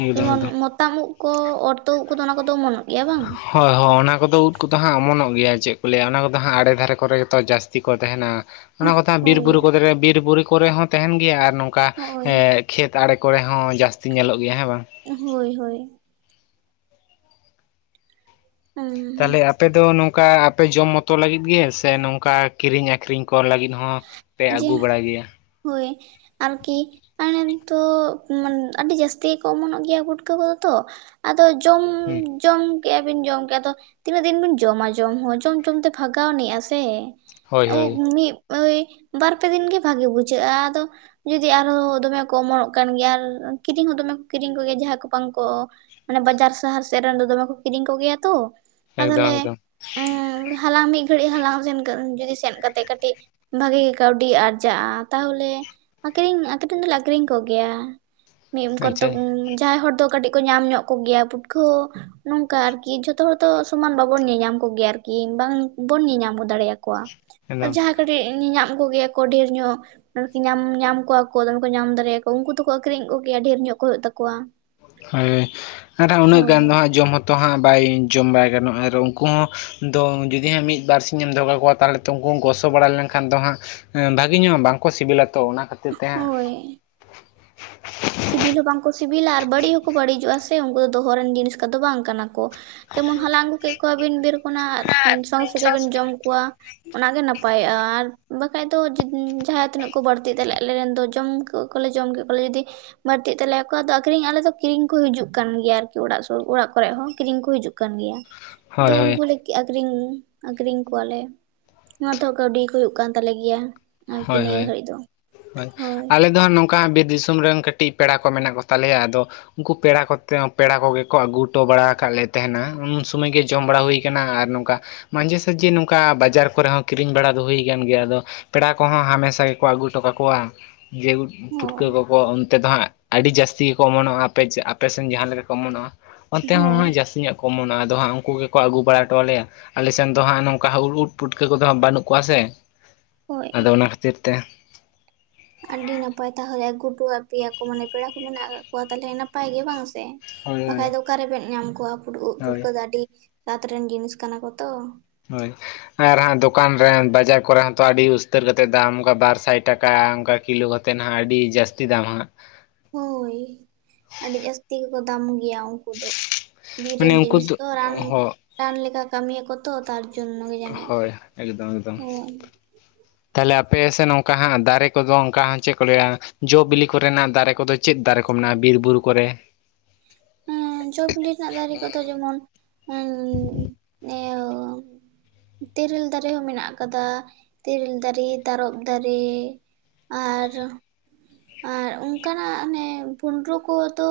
ᱮᱠᱫᱚᱢ ᱡᱮᱢᱚᱱ ᱮᱠᱫᱚᱢ ᱵᱚᱛᱟᱢ ᱩᱫ ᱠᱚ ᱚᱨ ᱛᱩᱫ ᱩᱫ ᱠᱚᱫᱚ ᱚᱱᱟ ᱠᱚᱫᱚ ᱚᱢᱚᱱᱚᱜ ᱜᱮᱭᱟ᱾ ᱵᱟᱝ? ᱦᱳᱭ ᱦᱳᱭ ᱚᱱᱟ ᱠᱚᱫᱚ ᱩᱫ ᱠᱚᱫᱚ ᱦᱟᱸᱜ ᱚᱢᱚᱱᱚᱜ ᱜᱮᱭᱟ ᱪᱮᱫ ᱠᱚ ᱞᱟᱹᱭᱼᱟ ᱚᱱᱟ ᱠᱚᱫᱚ ᱦᱟᱸᱜ ᱟᱲᱮ ᱫᱷᱟᱨᱮ ᱠᱚᱨᱮ ᱜᱮᱛᱚ ᱡᱟᱹᱥᱛᱤ ᱠᱚ ᱛᱟᱦᱮᱱᱟ᱾ ᱚᱱᱟ ᱠᱚᱫᱚ ᱦᱟᱸ ᱵᱤᱨ ᱦᱳᱭ ᱵᱩᱨᱩ ᱠᱚ ᱫᱷᱟᱨᱮ ᱵᱤᱨ ᱵᱩᱨᱩ ᱠᱚᱨᱮ ᱦᱚᱸ ᱛᱟᱦᱮᱱ ᱜᱮᱭᱟ ᱟᱨ ᱱᱚᱝᱠᱟ ᱦᱳᱭ ᱮ ᱠᱷᱮᱛ ᱟᱲᱮ ᱠᱚᱨᱮ ᱦᱚᱸ ᱡᱟᱹᱥᱛᱤ ᱧᱮᱞᱚᱜ ᱜᱮᱭᱟ ᱦᱮᱸ ᱵᱟᱝ᱾ ᱮᱸ ᱦᱳᱭ ᱦᱳᱭ᱾ ᱛᱟᱦᱚᱞᱮ ᱟᱯᱮ ᱫᱚ ᱱᱚᱝᱠᱟ ᱟᱯᱮ ᱡᱚᱢ ᱢᱚᱛᱚ ᱞᱟᱹᱜᱤᱫ ᱜᱮ ᱥᱮ ᱱᱚᱝᱠᱟ ᱠᱤᱨᱤᱧ ᱟᱹᱠᱷᱨᱤᱧ ᱠᱚ ᱞᱟᱹᱜᱤᱫ ᱦᱚᱸ? ᱦᱚᱸ ᱯᱮ ᱡᱮ ᱟᱹᱜᱩ ᱵᱟᱲᱟ ᱜᱮᱭᱟ᱾ ᱦᱳᱭ᱾ ᱟᱨᱠᱤ ᱟᱞᱮ ᱱᱤᱛᱚᱜ ᱢᱟᱱᱮ ᱟᱹᱰᱤ ᱡᱟᱹᱥᱛᱤ ᱜᱮᱠᱚ ᱚᱢᱚᱱᱚᱜ ᱜᱮᱭᱟ ᱯᱩᱴᱠᱟᱹ ᱠᱚᱫᱚ ᱛᱚ᱾ ᱟᱫᱚ ᱡᱚᱢ ᱦᱮᱸ᱾ ᱡᱚᱢ ᱠᱮᱫᱼᱟ ᱵᱤᱱ ᱡᱚᱢ ᱠᱮᱫᱼᱟ ᱟᱫᱚ ᱛᱤᱱᱟᱹᱜ ᱫᱤᱱ ᱵᱤᱱ ᱡᱚᱢᱟ ᱡᱚᱢ ᱦᱚᱸ ᱡᱚᱢ ᱡᱚᱢᱛᱮ ᱵᱷᱟᱜᱟᱣ ᱟᱱᱤᱜᱼᱟ ᱥᱮ᱾ ᱦᱳᱭ ᱦᱳᱭ ᱩᱫ ᱢᱤᱫ ᱳᱭ ᱵᱟᱨᱯᱮ ᱫᱤᱱ ᱜᱮ ᱵᱷᱟᱜᱮ ᱵᱩᱡᱷᱟᱹᱜᱼᱟ᱾ ᱟᱫᱚ ᱡᱩᱫᱤ ᱟᱨᱦᱚᱸ ᱫᱚᱢᱮ ᱠᱚ ᱚᱢᱚᱱᱚᱜ ᱠᱟᱱ ᱜᱮᱭᱟ ᱟᱨ ᱠᱤᱨᱤᱧ ᱦᱚᱸ ᱫᱚᱢᱮ ᱠᱚ ᱠᱤᱨᱤᱧ ᱠᱚᱜᱮᱭᱟ ᱡᱟᱦᱟᱸᱭ ᱠᱚ ᱵᱟᱝᱠᱚ ᱢᱟᱱᱮ ᱵᱟᱡᱟᱨ ᱥᱟᱦᱟᱨ ᱥᱮᱫ ᱨᱮᱱ ᱫᱚ ᱫᱚᱢᱮ ᱠᱚ ᱠᱤᱨᱤᱧ ᱠᱚᱜᱮᱭᱟ ᱛᱚ ᱟᱫᱚ ᱮᱠᱫᱚᱢ ᱛᱟᱦᱚᱞᱮ ᱮᱠᱫᱚᱢ ᱦᱟᱞᱟᱝ ᱢᱤᱫ ᱜᱷᱟᱹᱲᱤᱡ ᱦᱟᱞᱟᱝ ᱥᱮᱱ ᱡᱩᱫᱤ ᱥᱮᱱ ᱠᱟᱛᱮᱜ ᱠᱟᱹᱴᱤᱡ ᱵᱷᱟᱜᱤ ᱜᱮ ᱠᱟᱹᱣᱰᱤ ᱟᱨᱡᱟᱜᱼᱟ ᱛᱟᱦᱚᱞᱮ ᱟᱹᱠᱷᱨᱤᱧ ᱟᱹᱠᱷᱨᱤᱧ ᱫᱚᱞᱮ ᱟᱹᱠᱷᱨᱤᱧ ᱠᱚᱜᱮᱭᱟ ᱢᱤᱫ ᱠᱚ ᱟᱪᱪᱷᱟ ᱡᱟᱦᱟᱸᱭ ᱦᱚᱲ ᱫᱚ ᱠᱟᱹᱴᱤᱡ ᱠᱚ ᱧᱟᱢ ᱧᱚᱜ ᱠᱚᱜᱮᱭᱟ ᱯᱩᱴᱷᱠᱟᱹ ᱱᱚᱝᱠᱟ ᱟᱨᱠᱤ ᱡᱷᱚᱛᱚ ᱦᱚᱲ ᱫᱚ ᱥᱚᱢᱟᱱ ᱵᱟᱵᱚᱱ ᱧᱮᱧᱟᱢ ᱠᱚᱜᱮᱭᱟ ᱟᱨᱠᱤ ᱵᱟᱝᱵᱚᱱ ᱧᱮᱧᱟᱢ ᱠᱚ ᱫᱟᱲᱮᱭᱟᱠᱚᱣᱟ ᱠᱚᱣᱟ ᱮᱠᱫᱚᱢ ᱡᱟᱦᱟᱸ ᱠᱟᱹᱴᱤᱡ ᱧᱮᱧᱟᱢ ᱠᱚᱜᱮᱭᱟ ᱠᱚ ᱰᱷᱮᱨ ᱧᱚᱜ ᱟᱨᱠᱤ ᱧᱟᱢ ᱧᱟᱢ ᱠᱚᱣᱟ ᱠᱚ ᱫᱚᱢᱮ ᱠᱚ ᱧᱟᱢ ᱫᱟᱲᱮᱭᱟᱠᱚᱣᱟ ᱩᱱᱠᱩ ᱫᱚᱠᱚ ᱟᱹᱠᱷᱨᱤᱧ ᱠᱚᱜᱮᱭᱟ ᱰᱷᱮᱨ ᱧᱚᱜ ᱠᱚ ᱦᱩᱭᱩᱜ ᱛᱟᱠᱚᱣᱟ ᱦᱳᱭ ᱟᱨ ᱩᱱᱟᱹᱜ ᱦᱳᱭ ᱜᱟᱱ ᱫᱚ ᱦᱟᱸᱜ ᱡᱚᱢ ᱦᱚᱸ ᱛᱚ ᱛᱚ ᱦᱟᱸᱜ ᱵᱟᱭ ᱡᱚᱢ ᱵᱟᱭ ᱜᱟᱱᱚᱜᱼᱟ ᱟᱨ ᱩᱱᱠᱩ ᱦᱚᱸ ᱫᱚ ᱡᱩᱫᱤ ᱦᱟᱸᱜ ᱢᱤᱫ ᱵᱟᱨ ᱥᱤᱧ ᱮᱢ ᱫᱚᱦᱚ ᱠᱟᱠᱳᱼᱟ ᱛᱟᱦᱚᱞᱮ ᱛᱚ ᱩᱱᱠᱩ ᱜᱚᱥᱚ ᱵᱟᱲᱟ ᱞᱮᱱᱠᱷᱟᱱ ᱫᱚ ᱦᱟᱸᱜ ᱵᱷᱟᱹᱜᱤ ᱧᱚᱜᱼᱟ ᱵᱟᱝᱠᱚ ᱥᱤᱵᱤᱞᱟ ᱛᱚ ᱚᱱᱟ ᱠᱷᱟᱹᱛᱤᱨ ᱛᱮ ᱦᱟᱸᱜ᱾ ᱦᱳᱭ ᱥᱤᱵᱤᱞ ᱦᱚᱸ ᱵᱟᱝᱠᱚ ᱥᱤᱵᱤᱞᱟ ᱟᱨ ᱵᱟᱹᱲᱤᱡ ᱦᱚᱸᱠᱚ ᱵᱟᱹᱲᱤᱡᱚᱜᱼᱟ ᱥᱮ ᱩᱱᱠᱩ ᱫᱚᱦᱚ ᱨᱮᱱ ᱡᱤᱱᱤᱥ ᱠᱚᱫᱚ ᱵᱟᱝ ᱠᱟᱱᱟ ᱠᱚ᱾ ᱡᱮᱢᱚᱱ ᱦᱚᱞᱟᱝ ᱟᱹᱜᱩ ᱠᱮᱫ ᱠᱚᱣᱟᱵᱤᱱ ᱵᱤᱨ ᱠᱷᱚᱱᱟᱜ ᱥᱚᱝ ᱥᱚᱸᱜᱮ ᱵᱤᱱ ᱡᱚᱢ ᱠᱚᱣᱟ᱾ ᱚᱱᱟᱜ ᱜᱮ ᱱᱟᱯᱟᱭᱚᱜᱼᱟ ᱟᱨ ᱵᱟᱠᱷᱟᱡ ᱫᱚ ᱡᱟᱦᱟᱸ ᱛᱤᱱᱟᱹᱜ ᱠᱚ ᱵᱟᱹᱲᱛᱤᱜ ᱛᱟᱞᱮ ᱟᱞᱮᱨᱮᱱ ᱫᱚ ᱡᱚᱢ ᱩᱫ ᱠᱚᱞᱮ ᱡᱚᱢ ᱠᱮᱫ ᱠᱚᱣᱟᱞᱮ ᱡᱩᱫᱤ ᱵᱟᱹᱲᱛᱤᱜ ᱛᱟᱞᱮᱭᱟᱠᱚ ᱟᱫᱚ ᱟᱹᱠᱷᱨᱤᱧ ᱟᱞᱮ ᱫᱚ ᱠᱤᱨᱤᱧ ᱠᱚ ᱦᱤᱡᱩᱜ ᱠᱟᱱ ᱜᱮᱭᱟ ᱟᱨᱠᱤ ᱚᱲᱟᱜ ᱥᱩᱨ ᱚᱲᱟᱜ ᱠᱚᱨᱮᱜ ᱦᱚᱸ ᱠᱤᱨᱤᱧ ᱠᱚ ᱦᱤᱡᱩᱜ ᱠᱟᱱ ᱜᱮᱭᱟ᱾ ᱫᱩ ᱦᱳᱭ ᱦᱳᱭ ᱩᱱᱠᱩ ᱞᱮ ᱠᱮᱜ ᱟᱠᱷᱨᱤᱧ ᱟᱠᱷᱨᱤᱧ ᱠᱚᱣᱟᱞᱮ ᱚᱱᱟ ᱛᱮᱦᱚᱸ ᱠᱟᱹᱣᱰᱤ ᱠᱚ ᱦᱩᱭᱩᱜ ᱠᱟᱱ ᱛᱟᱞᱮ ᱜᱮᱭᱟ ᱟᱨᱠᱤ ᱦᱳᱭ ᱱᱤᱭᱟᱹ ᱦᱳᱭ ᱜᱷᱟᱹᱲᱤᱡ ᱫᱚ ᱦᱳᱭ ᱟᱞᱮ ᱫᱚ ᱦᱟᱸᱜ ᱱᱚᱝᱼᱼ ᱚᱱᱠᱟ ᱵᱤᱨ ᱫᱤᱥᱚᱢ ᱨᱮᱱ ᱠᱟᱹᱴᱤᱡ ᱯᱮᱲᱟ ᱠᱚ ᱢᱮᱱᱟᱜ ᱠᱚ ᱛᱟᱞᱮᱭᱟ ᱟᱫᱚ ᱩᱱᱠᱩ ᱯᱮᱲᱟ ᱠᱚᱛᱮ ᱯᱮᱲᱟ ᱠᱚᱜᱮ ᱠᱚ ᱟᱹᱜᱩ ᱦᱚᱴᱚ ᱵᱟᱲᱟ ᱟᱠᱟᱫ ᱞᱮ ᱛᱟᱦᱮᱸᱱᱟ ᱩᱱ ᱥᱚᱢᱚᱭ ᱜᱮ ᱡᱚᱢ ᱵᱟᱲᱟ ᱦᱩᱭ ᱠᱟᱱᱟᱟ ᱟᱨ ᱱᱚᱝᱠᱟ ᱢᱟᱡᱷᱮ ᱥᱟᱡᱷᱮ ᱱᱚᱝᱠᱟ ᱵᱟᱡᱟᱨ ᱠᱚᱨᱮ ᱦᱚᱸ ᱠᱤᱨᱤᱧ ᱵᱟᱲᱟ ᱫᱚ ᱦᱩᱭ ᱟᱠᱟᱱ ᱜᱮᱭᱟ ᱟᱫᱚ ᱯᱮᱲᱟ ᱠᱚᱦᱚᱸ ᱦᱟᱢᱮᱥᱟ ᱜᱮᱠᱚ ᱟᱹᱜᱩ ᱦᱚᱴᱚ ᱠᱟᱠᱚᱣᱟ ᱡᱮᱦᱮᱛᱩ ᱦᱳᱭ ᱯᱩᱴᱠᱟᱹ ᱠᱚᱠᱚ ᱚᱱᱛᱮ ᱫᱚ ᱦᱟᱸᱜ ᱟᱹᱰᱤ ᱡᱟᱹᱥᱛᱤ ᱜᱮᱠᱚ ᱚᱢᱚᱱᱚᱜᱼᱟ ᱟᱯᱮᱥᱱ ᱡᱟᱦᱟᱸ ᱞᱮᱠᱟ ᱠᱚ ᱚᱢᱚᱱᱚᱜᱼᱟ ᱚᱱᱛᱮ ᱦᱚᱸ ᱦᱳᱭ ᱩᱱᱟᱹᱜ ᱡᱟᱹᱥᱛᱤ ᱧᱚᱜ ᱠᱚ ᱚᱢᱚᱱᱚᱜᱼᱟ ᱟᱫᱚ ᱦᱟᱸᱜ ᱩᱱᱠᱩ ᱜᱮᱠᱚ ᱟᱹᱜᱩ ᱵᱟᱲᱟ ᱦᱚᱴᱚ ᱟᱞᱮᱭᱟ ᱟᱞᱮ ᱥᱮᱫ ᱫᱚ ᱦᱟᱸᱜ ᱱᱚᱝᱠᱟ ᱩᱫ ᱯᱩᱴᱠᱟᱹ ᱠᱚᱫᱚ ᱦᱟᱸᱜ ᱵᱟᱹᱱᱩᱜ ᱠᱚᱣᱟ ᱥᱮ ᱦᱳᱭ ᱟᱫᱚ ᱚᱱᱟ ᱠᱷᱟᱹᱛᱤᱨ ᱛᱮ ᱟᱹᱰᱤ ᱱᱟᱯᱟᱭ ᱛᱟᱦᱚᱞᱮ ᱟᱹᱜᱩ ᱴᱚᱣᱟ ᱯᱮᱭᱟ ᱠᱚ ᱢᱟᱱᱮ ᱯᱮᱲᱟ ᱠᱚ ᱢᱮᱱᱟᱜ ᱠᱟᱫ ᱠᱚᱣᱟ ᱛᱟᱦᱚᱞᱮ ᱱᱟᱯᱟᱭ ᱜᱮ ᱵᱟᱝ ᱦᱳᱭ ᱦᱳᱭ ᱵᱟᱠᱷᱟᱡ ᱫᱚ ᱚᱠᱟ ᱨᱮᱵᱮᱱ ᱧᱟᱢ ᱠᱚᱣᱟ ᱯᱷᱩᱨᱩ ᱩᱫ ᱦᱳᱭ ᱯᱷᱩᱴᱠᱟᱹ ᱫᱚ ᱟᱹᱰᱤ ᱥᱟᱛ ᱨᱮᱱ ᱡᱤᱱᱤᱥ ᱠᱟᱱᱟ ᱠᱚ ᱛᱚ ᱦᱳᱭ ᱟᱨ ᱦᱟᱸᱜ ᱫᱚᱠᱟᱱ ᱨᱮ ᱵᱟᱡᱟᱨ ᱠᱚᱨᱮ ᱦᱚᱸᱛᱚ ᱟᱹᱰᱤ ᱩᱥᱛᱟᱹᱨ ᱠᱟᱛᱮᱫ ᱫᱟᱢ ᱚᱱᱠᱟ ᱵᱟᱨ ᱥᱟᱭ ᱴᱟᱠᱟ ᱚᱱᱠᱟ ᱠᱤᱞᱳ ᱠᱟ ᱠᱟᱛᱮᱫ ᱦᱟᱜ ᱟᱹᱰᱤ ᱡᱟᱹᱥᱛᱤ ᱫᱟᱢᱼᱦᱟᱜ ᱦᱳᱭ ᱟᱹᱰᱤ ᱡᱟᱹᱥᱛᱤ ᱜᱮᱠᱚ ᱫᱟᱢ ᱜᱮᱭᱟ ᱩᱱᱠᱩ ᱫᱚ ᱵᱤᱨ ᱢᱟᱱᱮ ᱨᱮᱱ ᱩᱱᱠᱩ ᱡᱤᱱᱤᱥ ᱫᱚ ᱛᱚ ᱨᱟᱱ ᱦᱚᱸ ᱨᱟᱱ ᱞᱮᱠᱟ ᱠᱟᱹᱢᱤᱭᱟ ᱠᱚ ᱛᱚ ᱛᱟᱨ ᱡᱚᱱᱱᱚ ᱜᱮ ᱡᱟ. ᱱᱤᱡ ᱦᱳᱭ ᱛᱟᱦᱞᱮ ᱟᱯᱮ ᱥᱮᱫ ᱚᱱᱠᱟ ᱦᱟᱸᱜ ᱫᱟᱨᱮ ᱠᱚᱫᱚ ᱚᱱᱠᱟ ᱦᱟᱜ ᱪᱮᱫ ᱠᱚ ᱞᱟᱹᱭᱟ ᱡᱚ ᱵᱤᱞᱤ ᱠᱚᱨᱮᱱᱟᱜ ᱫᱟᱨᱮ ᱠᱚᱫᱚ ᱪᱮᱫ ᱫᱟᱨᱮ ᱠᱚ ᱢᱮᱱᱟᱜᱼᱟ ᱵᱤᱨ ᱵᱩᱨᱩ ᱠᱚᱨᱮ ᱦᱮᱸ ᱡᱚ ᱵᱤᱞᱤ ᱨᱮᱱᱟᱜ ᱫᱟᱨᱮ ᱠᱚᱫᱚ ᱡᱮᱢᱚᱱ ᱮ [inaudible] ᱛᱤᱨᱤᱞ ᱫᱟᱨᱮ ᱦᱚᱸ ᱢᱮᱱᱟᱜ ᱟᱠᱟᱫᱟ ᱛᱤᱨᱤᱞ ᱫᱟᱨᱮ ᱛᱟᱨᱚᱵ ᱫᱟᱨᱮ ᱟᱨ ᱟᱨ ᱚᱱᱠᱟᱱᱟᱜ ᱚᱱᱮ ᱵᱷᱩᱸᱰᱨᱩ ᱠᱚᱫᱚ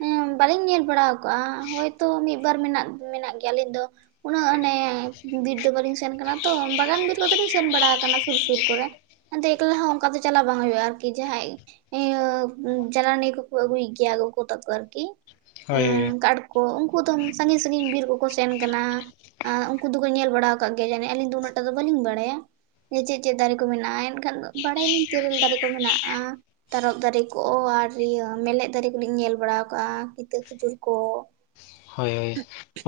ᱦᱮ ᱵᱟᱹᱞᱤᱧ ᱧᱮᱞ ᱵᱟᱲᱟ ᱟᱠᱟᱜᱼᱟ ᱦᱳᱭᱛᱚ ᱢᱤᱫ ᱵᱟᱨ ᱢᱮᱱᱟᱜ ᱜᱮ ᱢᱮᱱᱟᱜ ᱜᱮᱭᱟ ᱟ. ᱞᱤᱡ ᱫᱚ ᱩᱱᱟᱹᱜ ᱟᱱᱮ ᱵᱤᱨ ᱫᱚ ᱵᱟ. ᱞᱤᱧ ᱥᱮᱱ ᱠᱟᱱᱟ ᱛᱚ ᱵᱟᱜᱟᱱ ᱵᱤᱨ ᱠᱚ ᱫᱚᱧ ᱥᱮᱱ ᱵᱟᱲᱟ ᱟᱠᱟᱱᱟ ᱥᱩᱨ ᱥᱩᱨ ᱠᱚᱨᱮ ᱮᱠᱞᱟ ᱦᱚᱸ ᱚᱱᱠᱟ ᱫᱚ ᱪᱟᱞᱟᱣ ᱵᱟᱝ ᱦᱩᱭᱩᱜᱼᱟ ᱟᱨᱠᱤ ᱡᱟᱦᱟᱸᱭ ᱤᱭᱟᱹ ᱡᱟᱞᱟᱱᱤ ᱠᱚ ᱠᱚ ᱟᱜᱩᱭ ᱜᱮᱭᱟ ᱜᱚᱜᱚ ᱛᱟᱠᱚ ᱟᱨᱠᱤ ᱦᱳᱭ ᱻ [unintelligible] ᱠᱟᱴ ᱠᱚ ᱩᱱᱠᱩ ᱫᱚ ᱥᱟᱺᱜᱤᱧ ᱥᱟᱺᱜᱤᱧ ᱵᱤᱨ ᱠᱚ ᱠᱚ ᱥᱮᱱ ᱠᱟᱱᱟ ᱟᱨ ᱩᱱᱠᱩ ᱫᱚ ᱠᱚ ᱧᱮᱞ ᱵᱟᱲᱟ ᱠᱟᱜ ᱜᱮᱭᱟ ᱦᱟᱵᱤᱡ ᱟᱞᱤᱧ ᱫᱚ ᱩᱱᱟᱹᱜ ᱴᱟᱜ ᱫᱚ ᱵᱟᱹᱞᱤᱧ ᱵᱟᱲᱟᱭᱟ ᱡᱮ ᱪᱮᱫ ᱪᱮᱫ ᱫᱟᱨᱮ ᱠᱚ ᱢᱮᱱᱟᱜᱼᱟ ᱮᱱᱠᱷᱟᱱ ᱵᱟᱲᱟᱭ ᱟ. ᱞᱤᱧ ᱛᱮᱨᱮᱞ ᱫᱟᱨᱮ ᱠᱚ ᱢᱮᱱᱟᱜᱼᱟᱼᱼ ᱛᱟᱨᱚᱵ ᱫᱟᱨᱮ ᱠᱚ ᱟᱨ ᱤᱭᱟᱹ ᱢᱮᱨᱞᱮᱡ ᱫᱟᱨᱮ ᱠᱩᱞᱤᱧ ᱧᱮᱞ ᱵᱟᱲᱟᱣ ᱠᱟᱜᱼᱟ, ᱠᱤᱛᱟᱹ ᱠᱷᱤᱡᱩᱨ ᱠᱚ᱾ ᱦᱳᱭ ᱳᱭ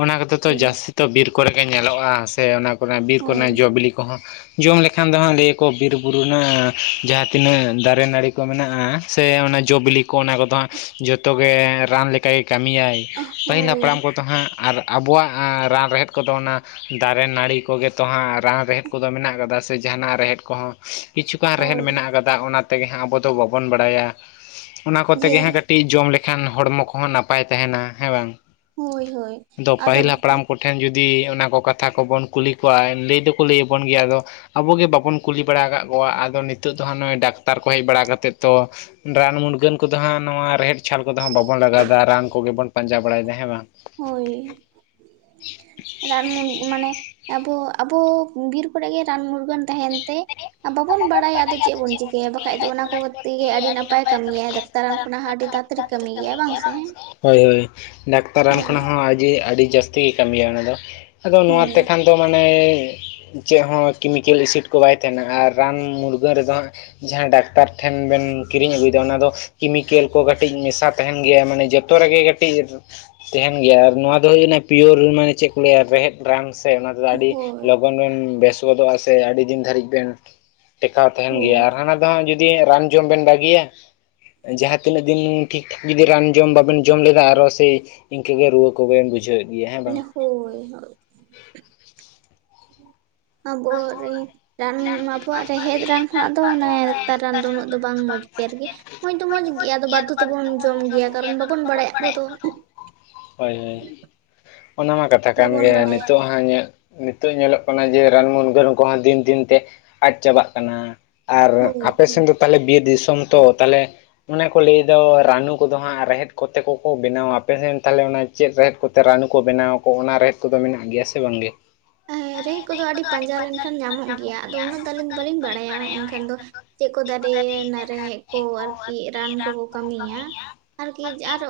ᱚᱱᱟ ᱠᱚ ᱫᱚ ᱛᱚ ᱡᱟᱹᱥᱛᱤ ᱛᱚ ᱵᱤᱨ ᱠᱚᱨᱮ ᱜᱮ ᱧᱮᱞᱚᱜᱼᱟ, ᱥᱮ ᱚᱱᱟ ᱚᱱᱟ ᱵᱤᱨ ᱠᱚᱨᱮ ᱦᱳᱭ ᱱᱟᱜ ᱡᱚ ᱵᱤᱞᱤ ᱠᱚ ᱦᱚᱸ ᱡᱚᱢ ᱞᱮᱠᱷᱟᱱ ᱫᱚ ᱦᱟᱸᱜ ᱞᱟᱹᱭᱟᱹ ᱠᱚ ᱵᱤᱨᱼᱵᱩᱨᱩ ᱨᱮᱱᱟᱜ ᱡᱟᱦᱟᱸ ᱛᱤᱱᱟᱹᱜ ᱫᱟᱨᱮ ᱱᱟᱹᱲᱤ ᱠᱚ ᱢᱮᱱᱟᱜᱼᱟ ᱾ ᱥᱮ ᱚᱱᱮ ᱡᱚ ᱵᱤᱞᱤ ᱠᱚ ᱚᱱᱟ ᱠᱚ ᱫᱚ ᱦᱟᱸᱜ ᱡᱚᱛᱚ ᱜᱮ ᱨᱟᱱ ᱞᱮᱠᱟᱜᱮ ᱠᱟᱹᱢᱤᱭᱟᱭ, ᱯᱟᱹᱦᱤᱞ ᱦᱟᱯ ᱦᱳᱭ ᱠᱚ ᱫᱚ ᱦᱟᱸᱜ ᱟᱨ ᱟᱵᱚᱣᱟᱜ ᱮᱸ ᱨᱟᱱ ᱨᱮᱦᱮᱫ ᱠᱚ ᱫᱚ ᱚᱱᱟ ᱫᱟᱨᱮ ᱱᱟᱹᱲᱤ ᱠᱚᱜᱮ ᱛᱚ ᱦᱟᱸᱜ ᱨᱟᱱ ᱨᱮᱦᱮᱫ ᱠᱚ ᱫᱚ ᱢᱮᱱᱟᱜ ᱠᱟᱫᱟ, ᱥᱮ ᱡᱟᱦᱟ ᱱᱟᱜ ᱨᱮᱦᱮᱫ ᱠᱚ ᱦᱚᱸ ᱠᱤᱪᱷᱩ ᱜᱟᱱ ᱨᱮᱦᱮᱫ ᱦᱳᱭ ᱢᱮᱱᱟᱜ ᱟᱠᱟᱫᱟ ᱚᱱᱟ ᱛᱮᱜᱮ ᱦᱟᱸᱜ ᱟᱵᱚ ᱫᱚ ᱵᱟᱵᱚᱱ ᱵᱟᱲᱟᱭᱟ ᱚᱱᱟ ᱠᱚᱛᱮ ᱡᱮ ᱜᱮ ᱦᱟᱸᱜ ᱠᱟᱹᱴᱤᱡ ᱡᱚᱢ ᱞᱮᱠᱷᱟᱱ ᱦᱚᱲᱢᱚ ᱠᱚ ᱦᱚᱸ ᱱᱟᱯᱟᱭ ᱛᱟᱦᱮᱱᱟ ᱦᱮᱸ ᱵᱟᱝ ᱦᱳᱭ ᱦᱳᱭ ᱟᱫᱚ ᱴᱷᱮᱱ ᱡᱩᱫᱤ ᱚᱱᱟ ᱠᱚ ᱠᱟᱛᱷᱟ ᱠᱚᱵᱚᱱ ᱠᱩᱞᱤ ᱠᱚᱣᱟ ᱞᱟᱹᱭ ᱫᱚ ᱠᱚ ᱞᱟᱹᱭ ᱟᱵᱚᱱ ᱜᱮᱭᱟ ᱟᱫᱚ ᱟᱵᱚ ᱜᱮ ᱵᱟᱵᱚᱱ ᱠᱩᱞᱤ ᱵᱟᱲᱟ ᱟᱠᱟᱫ ᱠᱚᱣᱟ ᱟᱫᱚ ᱱᱤᱛᱚᱜ ᱫᱚ ᱦᱟᱸᱜ ᱱᱚᱜᱼᱚᱭ ᱰᱟᱠᱛᱟᱨ ᱠᱚ ᱦᱮᱡ ᱵᱟᱲᱟ ᱠᱟᱛᱮᱫ ᱛᱚ ᱨᱟᱱ ᱢᱩᱨᱜᱟᱹᱱ ᱠᱚ ᱫᱚ ᱦᱟᱸᱜ ᱱᱚᱣᱟ ᱨᱮᱦᱮᱫ ᱪᱷᱟᱞ ᱠᱚ ᱫᱚ ᱦᱟᱸᱜ ᱵᱟᱵᱚᱱ ᱞᱟᱜᱟᱣ ᱮᱫᱟ ᱨᱟᱱ ᱠᱚ ᱜᱮ ᱵᱚᱱ ᱯᱟᱸᱡᱟ ᱵᱟᱲᱟᱭ ᱫᱟ ᱦᱮᱸ ᱵᱟᱝ ᱦᱳᱭ ᱨᱟᱱ ᱢᱩᱨ ᱢᱟᱱᱮ ᱟᱵᱚ ᱟᱵᱚ ᱵᱤᱨ ᱠᱚ ᱨᱮ ᱜᱮ ᱨᱟᱱ ᱢᱩᱨᱜᱟᱹᱱ ᱛᱟᱦᱮᱱ ᱛᱮ ᱟᱨ ᱵᱟᱵᱚ ᱵᱚᱱ ᱵᱟᱲᱟᱭᱟ ᱟᱫᱚ ᱪᱮᱫ ᱵᱚᱱ ᱪᱤᱠᱟᱹᱭᱟ ᱵᱟᱠᱷᱟᱡ ᱫᱚ ᱚᱱᱟ ᱠᱚ ᱜᱮ ᱛᱮ ᱜᱮ ᱟᱹᱰᱤ ᱱᱟᱯᱟᱭ ᱠᱟᱹᱢᱤᱭᱟᱭ ᱰᱟᱠᱛᱟᱨ ᱨᱟᱱ ᱠᱷᱚᱱᱟᱜ ᱦᱚᱸ ᱟᱹᱰᱤ ᱛᱟ ᱛᱤᱨᱤᱜ ᱠᱟᱹᱢᱤ ᱜᱮᱭᱟ ᱵᱟᱝ ᱥᱮ? ᱦᱳᱭ ᱰᱟᱠᱛᱟᱨ ᱨᱟᱱ ᱦᱳᱭ ᱠᱷᱚᱱᱟᱜ ᱦᱚᱸ ᱟᱹᱡᱮ ᱟᱹᱰᱤ ᱡᱟᱹᱥᱛᱤ ᱜᱮ ᱠᱟᱹᱢᱤᱭᱟᱭ ᱚᱱᱟ ᱫᱚ ᱾ ᱟᱫᱚ ᱱᱚᱣᱟ ᱦᱳᱭ ᱛᱮᱠᱷᱟᱱ ᱫᱚ ᱢᱟᱱᱮ ᱪᱮᱜ ᱦᱚᱸ ᱠᱮᱢᱤᱠᱮᱞ ᱤᱥᱤᱴ ᱠᱚ ᱵᱟᱭ ᱛᱟᱦᱮᱱᱟ ᱟᱨ ᱨᱟᱱ ᱢᱩᱨᱜᱟᱹᱱ ᱨᱮ ᱫᱚ ᱦᱟᱸᱜ ᱡᱟᱦᱟᱸ ᱰᱟᱠᱛᱟᱨ ᱴᱷᱮᱱ ᱵᱮᱱ ᱠᱤᱨᱤᱧ ᱟᱹᱜᱩᱭ ᱫᱟ ᱚᱱᱟ ᱫᱚ ᱠᱮᱢᱤᱠᱮᱞ ᱠᱚ ᱠᱟᱹᱴᱤᱡ ᱢᱮᱥᱟ ᱛᱟᱦᱮᱱ ᱜᱮᱭᱟ ᱢᱮᱱᱮ ᱡᱚ ᱛᱚ ᱨᱮᱜᱮ ᱠᱟᱹᱴᱤᱡ ᱛᱮᱦᱮᱱ ᱜᱮᱭᱟ ᱟᱨ ᱱᱚᱣᱟ ᱫᱚ ᱦᱩᱭ ᱠᱟᱱᱟ ᱯᱤᱭᱳᱨ ᱢᱟᱱᱮ ᱪᱮᱜ ᱠᱚ ᱞᱟᱹᱭᱟ ᱨᱮᱦᱮᱫ ᱨᱟᱱ ᱥᱮ ᱚᱱᱟ ᱛᱮᱫᱚ ᱟᱹᱰᱤ ᱦᱳᱭ ᱞᱚᱜᱚᱱ ᱵᱮᱱ ᱵᱮᱥ ᱜᱚᱫᱚᱜᱼᱟ ᱥᱮ ᱟᱹᱰᱤ ᱫᱤᱱ ᱫᱷᱟᱹᱨᱤᱡ ᱵᱮᱱ ᱴᱮᱠᱟᱣ ᱛᱮᱦᱮᱱ ᱜᱮᱭᱟ, ᱟᱨ ᱦᱳᱭ ᱦᱟᱱᱟ ᱫᱚ ᱦᱟᱸᱜ ᱡᱩ ᱤᱭᱟᱹ ᱨᱟᱱ ᱡᱚᱢ ᱵᱮᱱ ᱵᱟᱹᱜᱤᱭᱟ, ᱡᱟᱦᱟᱸ ᱛᱤᱱᱟᱹᱜ ᱫᱤᱱ ᱴᱷᱤᱠ ᱡᱩᱫᱤ ᱨᱟᱱ ᱡᱚᱢ ᱵᱟᱵᱮᱱ ᱡᱚᱢ ᱞᱮᱫᱟ ᱟᱨᱚ ᱥᱟᱹᱭ ᱤᱱᱠᱟᱹᱜᱮ ᱨᱩᱣᱟᱹ ᱠᱚ ᱵᱮᱱ ᱵᱩᱡᱷᱟᱹᱣ ᱮᱫ ᱜᱮᱭᱟ ᱾ ᱦᱮᱸ ᱵᱟᱝ? ᱦᱳᱭ [inaudible] ᱟᱵᱚ ᱨᱮ ᱨᱟᱱ ᱟᱵᱚᱣᱟᱜ ᱨᱮᱦᱮᱫ ᱨᱟᱱ ᱠᱷᱚᱱᱟᱜ ᱫᱚ ᱚᱱᱟ ᱟᱠᱛᱟᱨ ᱨᱟᱱ ᱫᱚ ᱩᱱᱟᱹᱜ ᱫᱚ ᱵᱟᱝ ᱢᱚᱡᱽ ᱾ ᱡᱮᱨ ᱜᱮ ᱢᱚᱸᱡᱽ ᱫᱚ ᱢᱚᱸᱡᱽ ᱜᱮ ᱟᱫᱚ ᱵᱟᱫᱽᱫᱷᱚ ᱛᱮᱵᱚᱱ ᱡᱚᱢ ᱜᱮᱭᱟ ᱠᱟᱨᱚᱱ ᱵᱟᱵᱚᱱ ᱵᱟᱲᱟᱭᱟ ᱟᱵᱚ ᱫᱚ᱾ ᱦᱚᱭ ᱦᱚᱭ, ᱚᱱᱟ ᱢᱟ ᱠᱟᱛᱷᱟ ᱠᱟᱱ ᱵᱟᱵᱚᱱ ᱜᱮ ᱵᱟᱲᱟᱭᱟ ᱱᱤᱛᱚᱜ ᱦᱟᱸ ᱧᱮ ᱱᱤᱛᱚᱜ ᱧᱮᱞᱚᱜ ᱠᱟᱱᱟ ᱡᱮ ᱨᱟᱱ ᱢᱩᱱᱜᱟᱹᱱ ᱠᱚᱦᱚᱸ ᱫᱤᱱ ᱫᱤᱱ ᱛᱮ ᱟᱫ ᱪᱟᱵᱟᱜ ᱠᱟᱱᱟ ᱾ ᱟᱨ ᱦᱳᱭ ᱟᱯᱮ ᱦᱳᱭ ᱥᱮᱱ ᱫᱚ ᱛᱟᱦᱚᱞᱮ ᱵᱤᱨ ᱫᱤᱥᱚᱢ ᱛᱚ ᱛᱟᱦᱚᱞᱮ ᱚᱱᱮ ᱠᱚ ᱞᱟᱹᱭ ᱫᱚ ᱨᱟᱱᱩ ᱠᱚ ᱫᱚ ᱦᱟᱸᱜ ᱨᱮᱦᱮᱫ ᱠᱚᱛᱮ ᱠᱚ ᱠᱚ ᱵᱮᱱᱟᱣᱟ ᱟᱯᱮ ᱥᱮᱱ ᱛᱟᱦᱚᱞᱮ ᱚᱱᱟ ᱪᱮᱫ ᱨᱮᱦᱮᱫ ᱠᱚᱛᱮ ᱨᱟᱱᱩ ᱠᱚ ᱵᱮᱱᱟᱣ ᱟᱠᱚ ᱚᱱᱟ ᱨᱮᱦᱮᱫ ᱠᱚ ᱫᱚ ᱢᱮᱱᱟᱜ ᱜᱮᱭᱟ ᱥᱮ ᱵᱟᱝ ᱜᱮ? ᱮᱸ ᱨᱮᱦᱮᱜ ᱠᱚ ᱫᱚ ᱟᱹᱰᱤ ᱯᱟᱸᱡᱟ ᱞᱮᱱ ᱠᱷᱟᱱ ᱧᱟᱢᱚᱜ ᱜᱮᱭᱟ ᱟᱫᱚ ᱩᱱᱟᱹᱜ ᱫᱚ ᱟᱹᱞᱤᱧ ᱫᱚ ᱵᱟᱹᱞᱤᱧ ᱵᱟᱲᱟᱭᱟ ᱮᱱ ᱠᱷᱟᱱ ᱫᱚ ᱪᱮᱜ ᱠᱚ ᱫᱟᱫᱮ ᱱᱟᱜ ᱨᱮᱦᱮᱜ ᱠᱚ ᱟᱨᱠᱤ ᱨᱟᱱ ᱠᱚ ᱠᱚ ᱠᱟᱹᱢᱤᱭᱟ ᱟᱨᱠᱤ ᱡᱟ-ᱟᱨᱚ